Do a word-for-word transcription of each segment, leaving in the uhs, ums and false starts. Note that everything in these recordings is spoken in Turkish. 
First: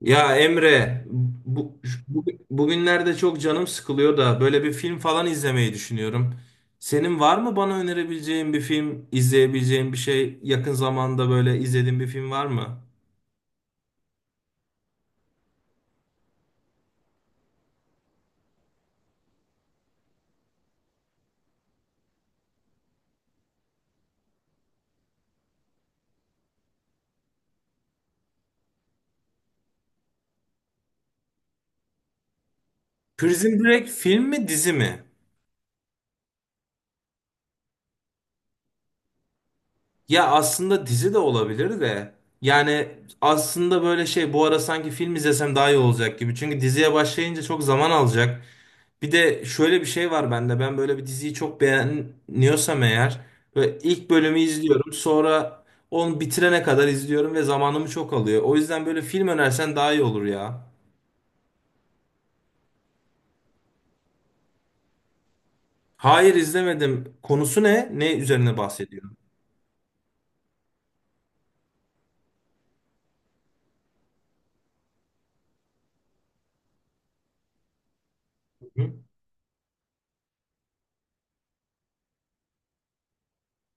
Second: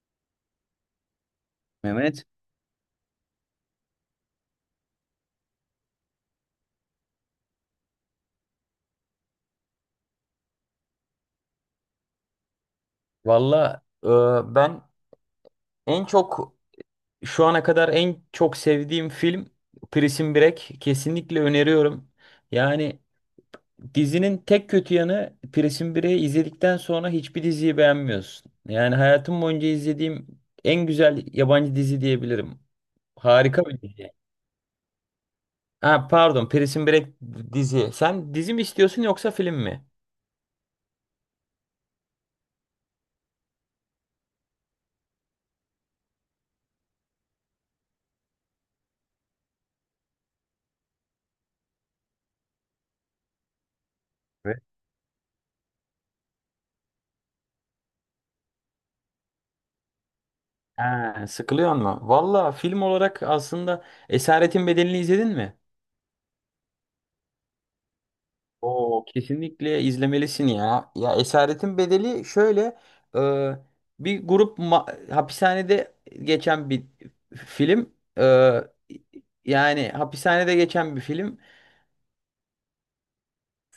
Ya Emre, bu, bu- Mehmet. bugünlerde çok canım sıkılıyor da böyle bir film falan izlemeyi düşünüyorum. Senin var mı bana önerebileceğin bir film, izleyebileceğin bir şey, yakın zamanda böyle izlediğin bir film var mı? Valla e, ben en çok şu ana kadar en çok sevdiğim film Prison Break. Kesinlikle öneriyorum. Yani dizinin tek kötü yanı Prison Break'i izledikten sonra hiçbir diziyi beğenmiyorsun. Yani hayatım boyunca izlediğim en güzel yabancı dizi diyebilirim. Prison Harika bir Break dizi. film mi dizi mi? Ha, pardon, Prison Break dizi. Sen dizi mi istiyorsun yoksa film mi? Ya aslında dizi de olabilir de. Yani aslında böyle şey bu ara sanki film izlesem daha iyi olacak gibi. Çünkü diziye başlayınca çok zaman alacak. Bir de şöyle bir şey var bende. Ben böyle bir diziyi çok beğeniyorsam eğer ve ilk bölümü Evet. izliyorum. Sonra onu bitirene kadar izliyorum ve zamanımı çok alıyor. O yüzden böyle film önersen daha iyi olur ya. Ha, sıkılıyor mu? Valla film olarak aslında Esaretin Bedeli'ni izledin mi? Hayır, izlemedim. Konusu ne? Ne üzerine Oo, bahsediyor? kesinlikle izlemelisin ya. Ya Esaretin Bedeli şöyle, e, bir grup ma- hapishanede geçen bir film. E, Hı? Yani hapishanede geçen bir film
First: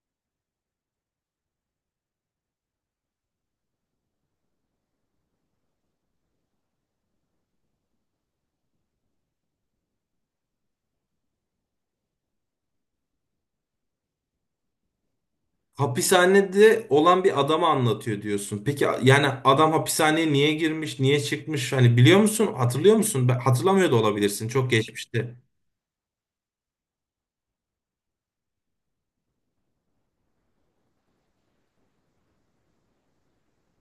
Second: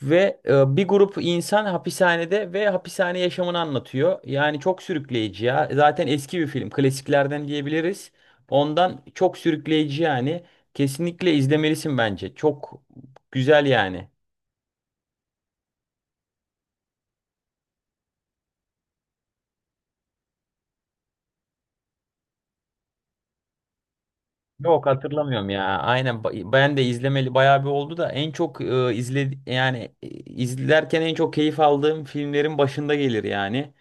ve e, bir grup insan hapishanede ve hapishane yaşamını anlatıyor. Yani çok sürükleyici ya. Zaten eski bir film, klasiklerden diyebiliriz. Ondan çok sürükleyici yani. Kesinlikle izlemelisin bence. Çok güzel yani. Hapishanede olan bir adamı anlatıyor diyorsun. Peki yani adam hapishaneye niye girmiş, niye çıkmış? Hani biliyor musun? Hatırlıyor musun? Ben- Hatırlamıyor da olabilirsin. Çok Yok, geçmişti. hatırlamıyorum ya. Aynen, ba- ben de izlemeli bayağı bir oldu da en çok e, izle yani e, izlerken en çok keyif aldığım filmlerin başında gelir yani.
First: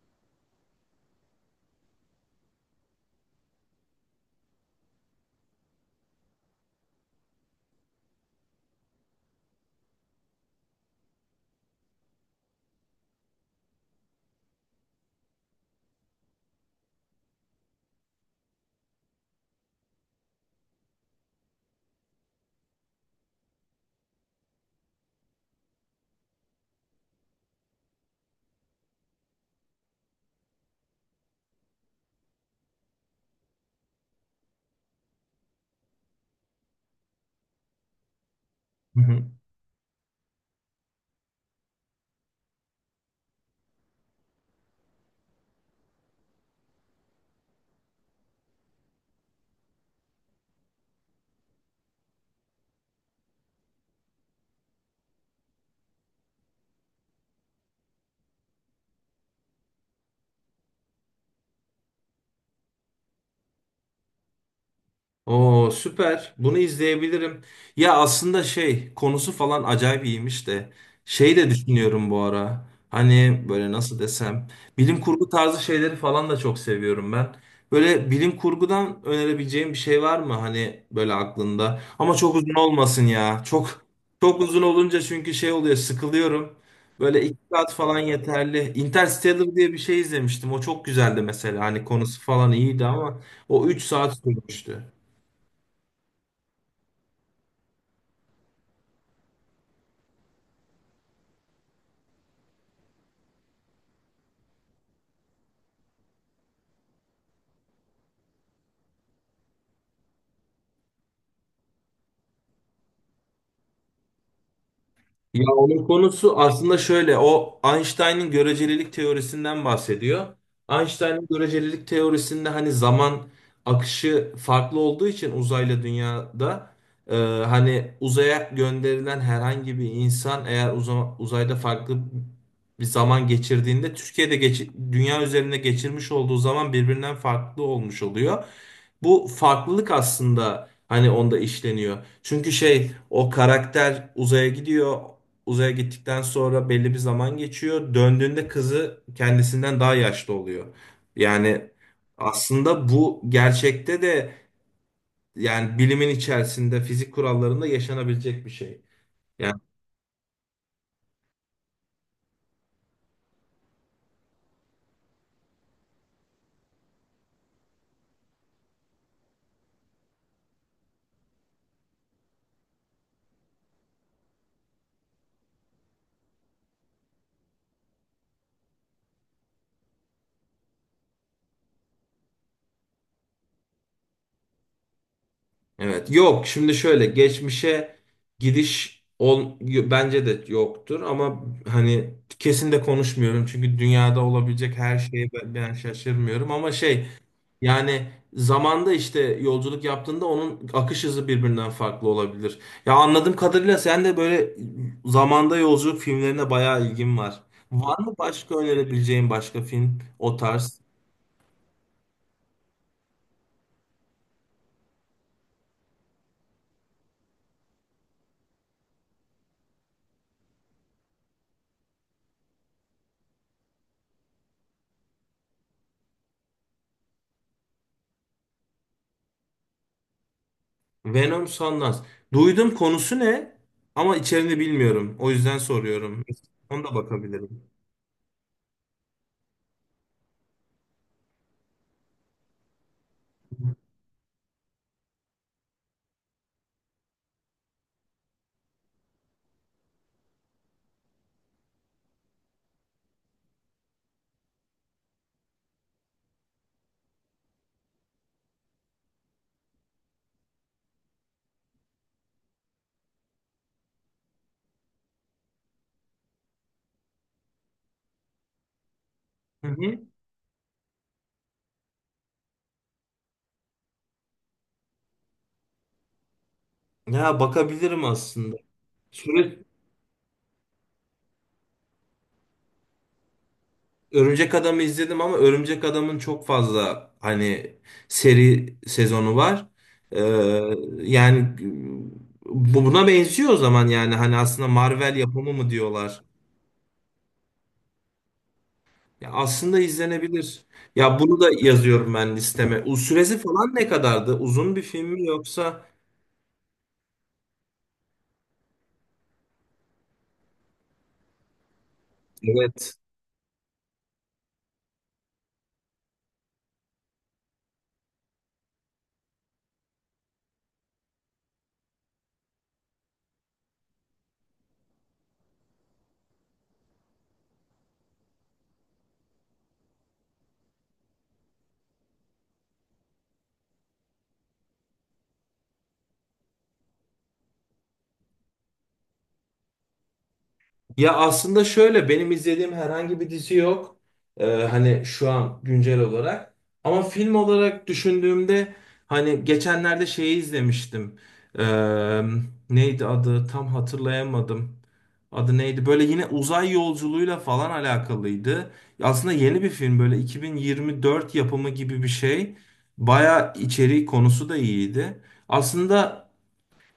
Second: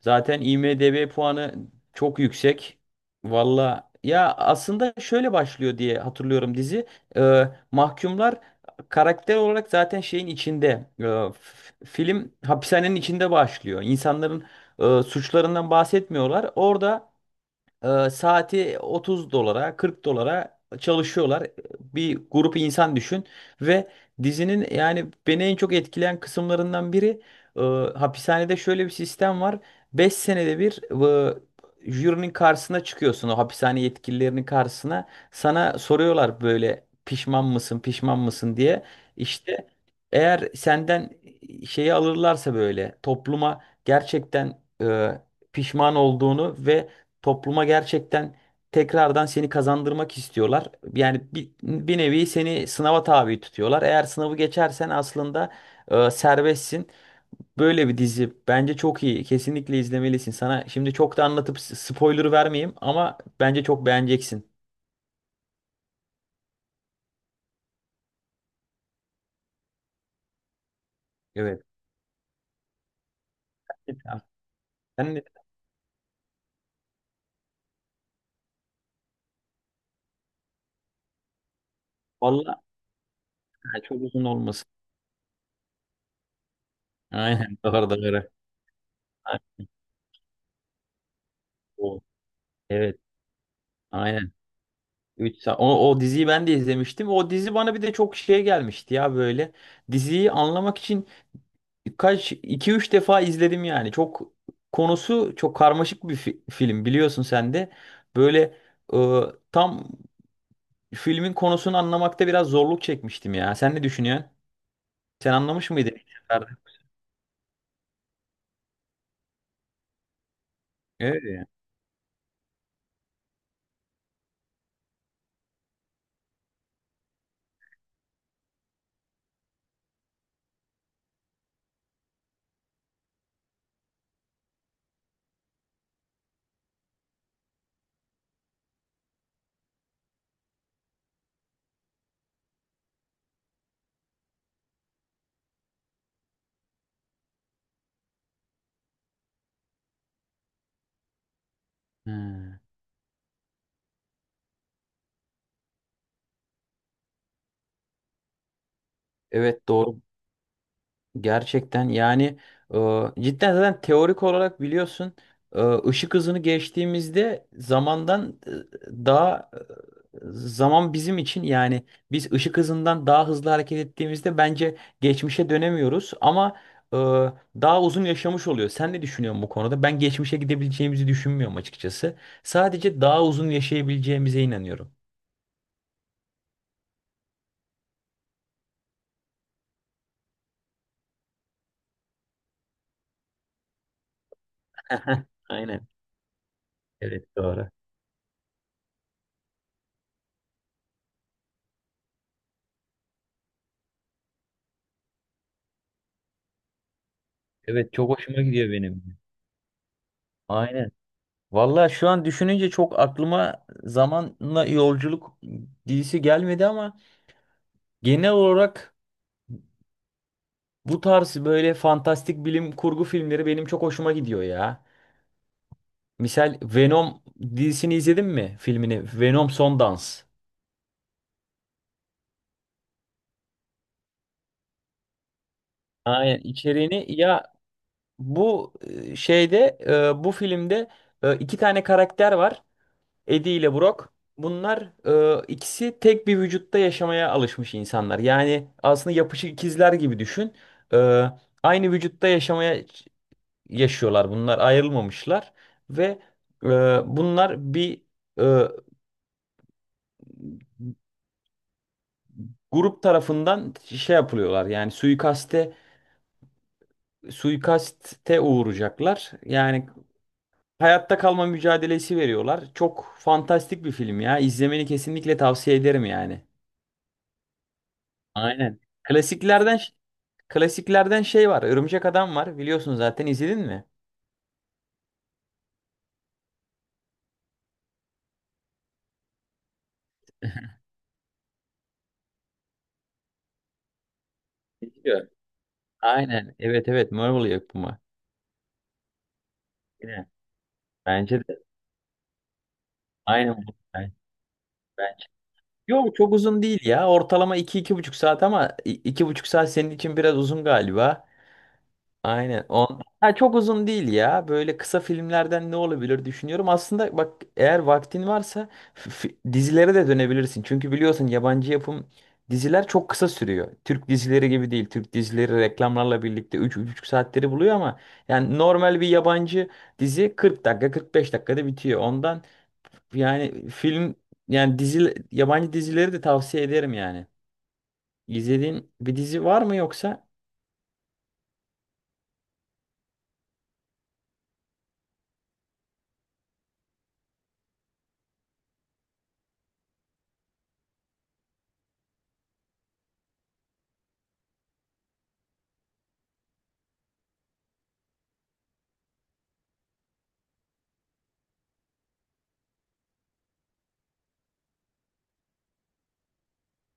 Zaten IMDb puanı çok yüksek. Valla ya aslında şöyle başlıyor diye hatırlıyorum dizi. E, Mahkumlar karakter olarak zaten şeyin içinde. E, f- Film hapishanenin içinde başlıyor. İnsanların e, suçlarından bahsetmiyorlar. Orada ee, saati otuz dolara, kırk dolara çalışıyorlar. Bir grup insan düşün ve dizinin yani beni en çok etkileyen kısımlarından biri e, hapishanede şöyle bir sistem var. Beş senede bir, e, jürinin karşısına çıkıyorsun, o hapishane yetkililerinin karşısına. Sana soruyorlar böyle pişman mısın, pişman mısın diye. Hı hı. İşte eğer senden şeyi alırlarsa, böyle topluma gerçekten e, pişman olduğunu ve topluma gerçekten tekrardan seni kazandırmak istiyorlar. Yani bir, bir nevi seni sınava tabi tutuyorlar. Eğer sınavı geçersen aslında e, serbestsin. Böyle bir dizi bence çok iyi. Kesinlikle izlemelisin. Sana şimdi çok da anlatıp s- spoiler vermeyeyim ama bence çok beğeneceksin. Oo, süper. Bunu izleyebilirim. Ya aslında şey konusu falan acayip iyiymiş de şey de Evet. düşünüyorum bu ara. Hani böyle nasıl desem, bilim Sen de kurgu tarzı şeyleri falan da çok seviyorum ben. Böyle bilim kurgudan önerebileceğim bir şey var mı hani böyle aklında? Ama çok uzun valla, olmasın ya. ha, Çok çok uzun çok uzun olmasın. olunca çünkü şey oluyor, sıkılıyorum. Böyle iki Aynen, saat doğru, falan doğru. yeterli. Ha, Interstellar diye bir şey izlemiştim. O çok güzeldi mesela. Hani o. konusu falan iyiydi Evet, ama o üç saat aynen. sürmüştü. Üç saat. O, o diziyi ben de izlemiştim. O dizi bana bir de çok şey gelmişti ya böyle. Diziyi anlamak için kaç iki üç defa izledim yani. Çok, konusu çok karmaşık bir fi- film, biliyorsun sen de. Böyle, e, tam filmin konusunu anlamakta biraz zorluk çekmiştim ya. Sen ne düşünüyorsun? Sen Ya anlamış onun mıydın ilk konusu seferde? aslında şöyle, o Einstein'ın görecelilik teorisinden bahsediyor. Einstein'ın Öyle ya. görecelilik teorisinde hani zaman akışı farklı olduğu için uzayla dünyada e, hani uzaya gönderilen herhangi bir insan eğer uza- uzayda farklı bir zaman geçirdiğinde Türkiye'de geçi- dünya üzerinde geçirmiş olduğu zaman birbirinden farklı olmuş oluyor. Bu farklılık aslında hani onda işleniyor. Çünkü şey o karakter uzaya gidiyor, uzaya gittikten sonra belli bir zaman geçiyor. Döndüğünde kızı kendisinden daha yaşlı oluyor. Yani Ha. aslında bu gerçekte de yani bilimin içerisinde fizik kurallarında yaşanabilecek bir şey. Yani Evet, doğru. Gerçekten yani, e, cidden zaten teorik olarak biliyorsun, e, ışık hızını geçtiğimizde zamandan e, daha e, zaman bizim için yani biz ışık hızından daha hızlı hareket ettiğimizde bence geçmişe dönemiyoruz ama e, daha uzun yaşamış oluyor. Sen ne düşünüyorsun bu konuda? Ben geçmişe gidebileceğimizi düşünmüyorum açıkçası. Sadece daha uzun yaşayabileceğimize inanıyorum. evet, yok şimdi şöyle geçmişe gidiş ol, bence de yoktur ama hani kesin de konuşmuyorum çünkü dünyada olabilecek her şeye ben ben Aynen. şaşırmıyorum ama şey. Evet, doğru. Yani zamanda işte yolculuk yaptığında onun akış hızı birbirinden farklı olabilir. Ya anladığım kadarıyla sen de böyle zamanda yolculuk filmlerine bayağı ilgin var. Evet, Var çok mı hoşuma başka gidiyor benim. önerebileceğin başka film o tarz? Aynen. Valla şu an düşününce çok aklıma zamanla yolculuk dizisi gelmedi ama genel olarak bu tarz böyle fantastik bilim kurgu filmleri benim çok hoşuma gidiyor ya. Misal Venom dizisini izledin mi? Filmini, Venom Son Dans. Venom Sundance. Duydum, konusu ne ama içeriğini bilmiyorum. O yüzden soruyorum. Aynen, Ona da içeriğini ya, bakabilirim. bu e, şeyde e, bu filmde e, iki tane karakter var. Eddie ile Brock, bunlar, e, ikisi tek bir vücutta yaşamaya alışmış insanlar. Yani aslında yapışık ikizler gibi düşün. E, Aynı vücutta yaşamaya yaşıyorlar. Bunlar ayrılmamışlar ve e, bunlar bir e, grup tarafından şey yapılıyorlar. Yani suikaste suikaste uğrayacaklar. Hı Yani hı. hayatta kalma mücadelesi veriyorlar. Çok fantastik bir film ya. İzlemeni kesinlikle tavsiye ederim yani. Ya bakabilirim aslında. Aynen. Süre, Klasiklerden Klasiklerden şey var. Örümcek Adam var. Biliyorsun, zaten izledin mi? Örümcek Adam'ı izledim ama Örümcek Adam'ın çok fazla hani seri sezonu var. Ee, yani bu buna benziyor o zaman, yani hani aslında Marvel Biliyor. yapımı mı diyorlar. Aynen. Evet, evet. Marvel yapımı. Ya aslında Yine. izlenebilir. Ya bunu Bence da de. yazıyorum ben listeme. U süresi Aynen. falan ne Ben- kadardı? Uzun bir film ben- mi yoksa? Yok, çok uzun değil ya. Ortalama iki iki buçuk saat ama i- iki buçuk saat senin için biraz uzun galiba. Aynen. Evet. On... Ha, çok uzun değil ya. Böyle kısa filmlerden ne olabilir düşünüyorum. Aslında bak, eğer vaktin varsa f- f- dizilere de dönebilirsin. Çünkü biliyorsun yabancı yapım diziler çok kısa sürüyor. Türk dizileri gibi değil. Türk dizileri reklamlarla birlikte üç üç buçuk saatleri buluyor ama yani normal bir yabancı dizi kırk dakika kırk beş dakikada bitiyor. Ondan yani film yani dizi, yabancı dizileri de tavsiye ederim yani. İzlediğin bir dizi var mı yoksa? Ya aslında şöyle benim izlediğim herhangi bir dizi yok. Ee, hani şu an güncel olarak. Ama film olarak düşündüğümde hani geçenlerde şeyi izlemiştim. Ee, neydi adı? Tam hatırlayamadım. Adı neydi? Böyle yine uzay yolculuğuyla falan alakalıydı. Aslında yeni bir film, böyle iki bin yirmi dört yapımı gibi bir şey. Baya içeriği konusu da iyiydi. Aslında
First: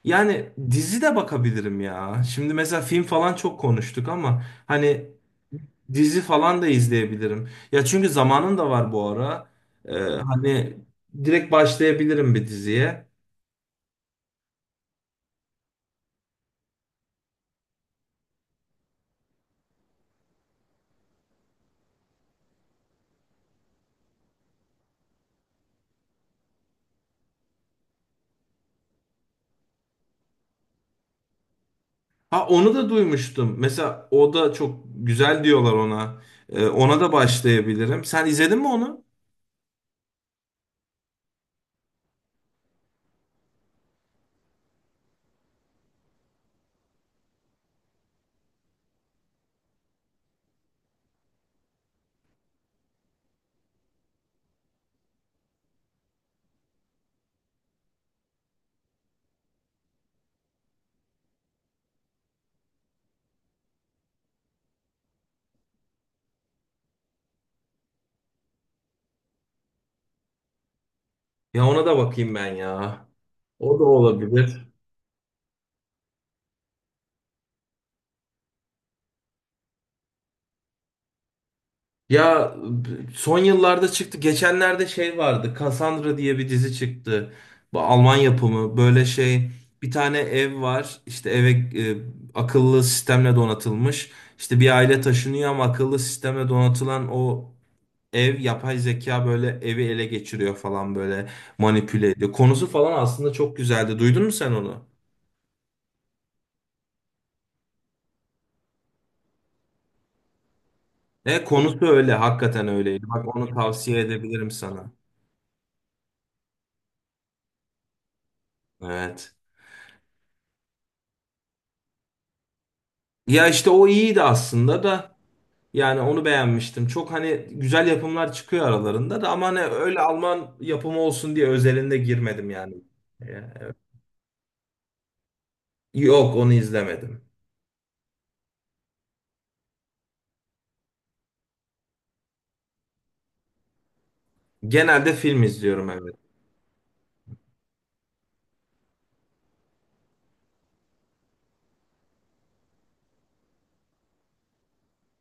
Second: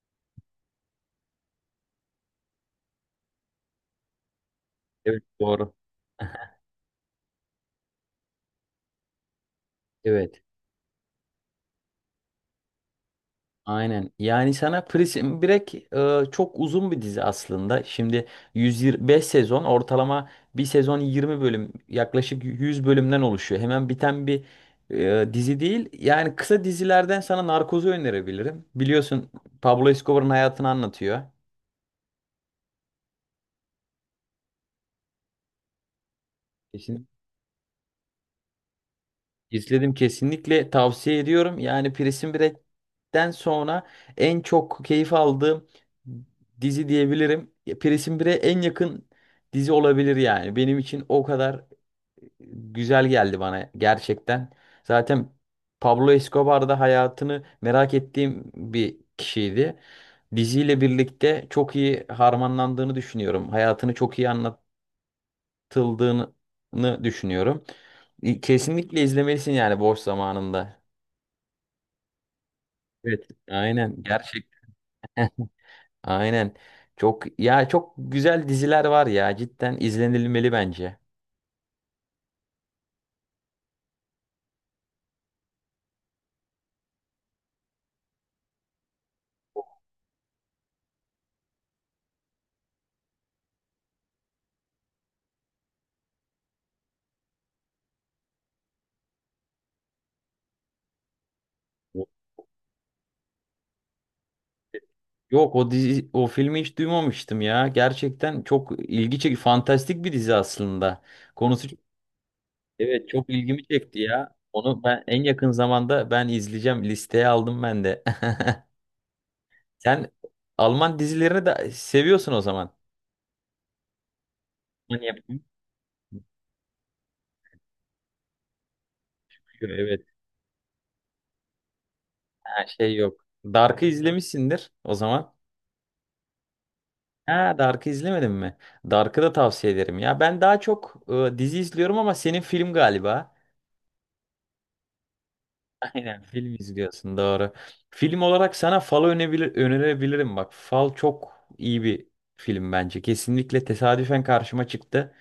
yani dizi de bakabilirim ya. Şimdi mesela film falan çok konuştuk ama hani Evet, doğru. dizi falan da izleyebilirim. Ya çünkü zamanım da var bu ara. Ee, Evet. hani direkt başlayabilirim bir diziye. Aynen. Yani sana Prison Break, e, çok uzun bir dizi aslında. Şimdi yüz yirmi beş sezon ortalama, bir sezon yirmi bölüm, yaklaşık yüz bölümden oluşuyor. Hemen biten bir e, dizi değil. Yani kısa dizilerden sana Narkoz'u önerebilirim. Biliyorsun, Pablo Escobar'ın hayatını anlatıyor. Ha, onu da duymuştum. Mesela o da çok güzel diyorlar ona. Ee, ona Kesin. da başlayabilirim. Sen izledin mi onu? İzledim, kesinlikle tavsiye ediyorum. Yani Prison Break'ten sonra en çok keyif aldığım dizi diyebilirim. Prison Break'e en yakın dizi olabilir yani. Benim için o kadar güzel geldi bana gerçekten. Zaten Pablo Escobar da hayatını merak ettiğim bir kişiydi. Diziyle birlikte çok iyi harmanlandığını düşünüyorum. Hayatını çok iyi anlat, abartıldığını düşünüyorum. İ- Kesinlikle izlemelisin yani boş zamanında. Ya ona da bakayım ben ya. Evet, O da aynen gerçekten. olabilir. Aynen. Çok ya çok güzel diziler var ya, cidden izlenilmeli bence. Ya b- son yıllarda çıktı. Geçenlerde şey vardı. Cassandra diye bir dizi çıktı. Bu Alman yapımı. Böyle şey, bir tane ev var. İşte eve e, akıllı sistemle donatılmış. İşte bir aile taşınıyor ama akıllı sistemle donatılan o ev, yapay zeka böyle evi ele geçiriyor falan, böyle manipüle ediyor. Konusu falan aslında çok güzeldi. Duydun mu sen onu? Yok, o dizi o filmi hiç duymamıştım ya. Gerçekten çok ilgi çekici fantastik bir dizi aslında. E Konusu, konusu öyle. Hakikaten öyleydi. evet, çok Bak, onu ilgimi tavsiye çekti ya. edebilirim Onu sana. ben en yakın zamanda ben izleyeceğim. Listeye aldım ben de. Evet. Sen Alman dizilerini de seviyorsun o zaman. Ya işte o iyiydi aslında Hani da. yapım- Yani onu beğenmiştim. Çok hani güzel yapımlar çıkıyor aralarında da ama hani öyle Evet. Alman yapımı olsun diye özelinde girmedim Ha, yani. şey, yok. Ya, evet. Dark'ı izlemişsindir o zaman. Yok, onu izlemedim. Ha, Dark'ı izlemedin mi? Dark'ı da tavsiye ederim ya. Ben daha çok e, dizi izliyorum ama senin film galiba. Genelde film izliyorum, evet. Aynen, film izliyorsun, doğru. Film olarak sana Fal'ı önebilir, önerebilirim bak. Fal çok iyi bir film bence. Kesinlikle tesadüfen karşıma çıktı.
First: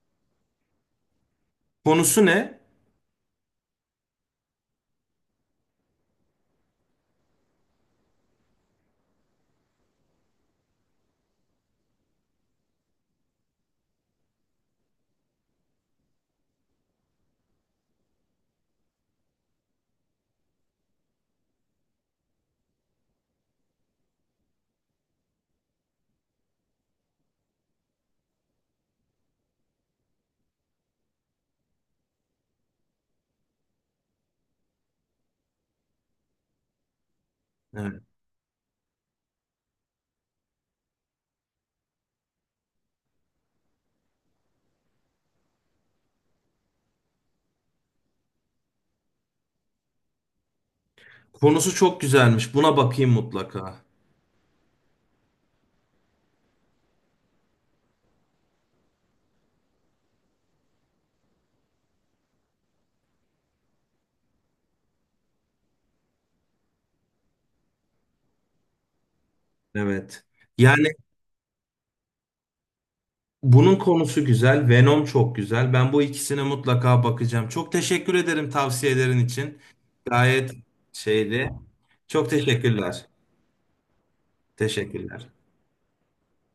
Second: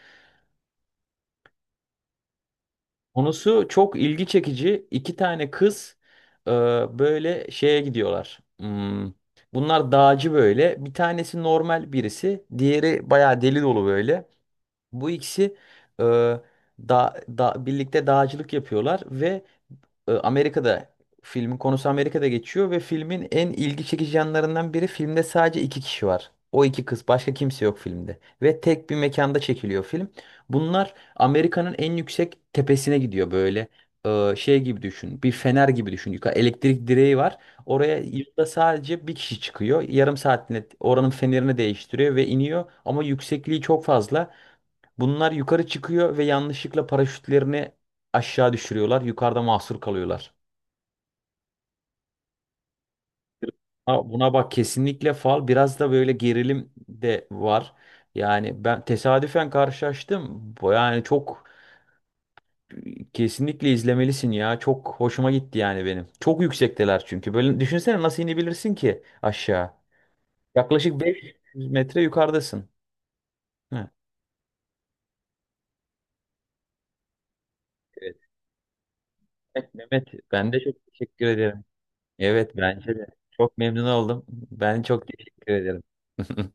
Konusu ne? Konusu çok ilgi çekici. İki tane kız, e, böyle şeye gidiyorlar. Hmm, Bunlar dağcı böyle. Bir tanesi normal birisi. Diğeri bayağı deli dolu böyle. Bu ikisi, e, da, da, birlikte dağcılık yapıyorlar ve e, Amerika'da filmin konusu Amerika'da geçiyor ve filmin en ilgi çekici yanlarından biri, filmde sadece iki kişi var. O iki kız, başka kimse yok filmde ve tek bir mekanda çekiliyor film. Bunlar Amerika'nın en yüksek tepesine gidiyor böyle, e, şey gibi düşün, bir fener gibi düşün, yukarı elektrik direği var, oraya Evet. yılda sadece bir kişi çıkıyor, yarım saatinde oranın fenerini değiştiriyor ve iniyor ama yüksekliği çok fazla, bunlar yukarı çıkıyor ve yanlışlıkla paraşütlerini aşağı düşürüyorlar, yukarıda mahsur kalıyorlar. Konusu çok güzelmiş. Buna bakayım mutlaka. Ha, buna bak kesinlikle, Fal biraz da böyle gerilim de var. Yani ben tesadüfen karşılaştım. Bu, yani çok, kesinlikle izlemelisin ya. Çok hoşuma gitti yani benim. Çok yüksekteler çünkü. Böyle düşünsene, nasıl inebilirsin ki aşağı? Evet. Yani Yaklaşık beş yüz metre yukarıdasın. bunun Hı. konusu güzel. Venom çok güzel. Ben bu ikisine mutlaka bakacağım. Çok teşekkür Evet. ederim tavsiyelerin için. Evet, Mehmet, Gayet ben de çok teşekkür şeydi. ederim. Çok Evet, bence de. teşekkürler. Çok memnun oldum. Ben çok Teşekkürler. teşekkür ederim.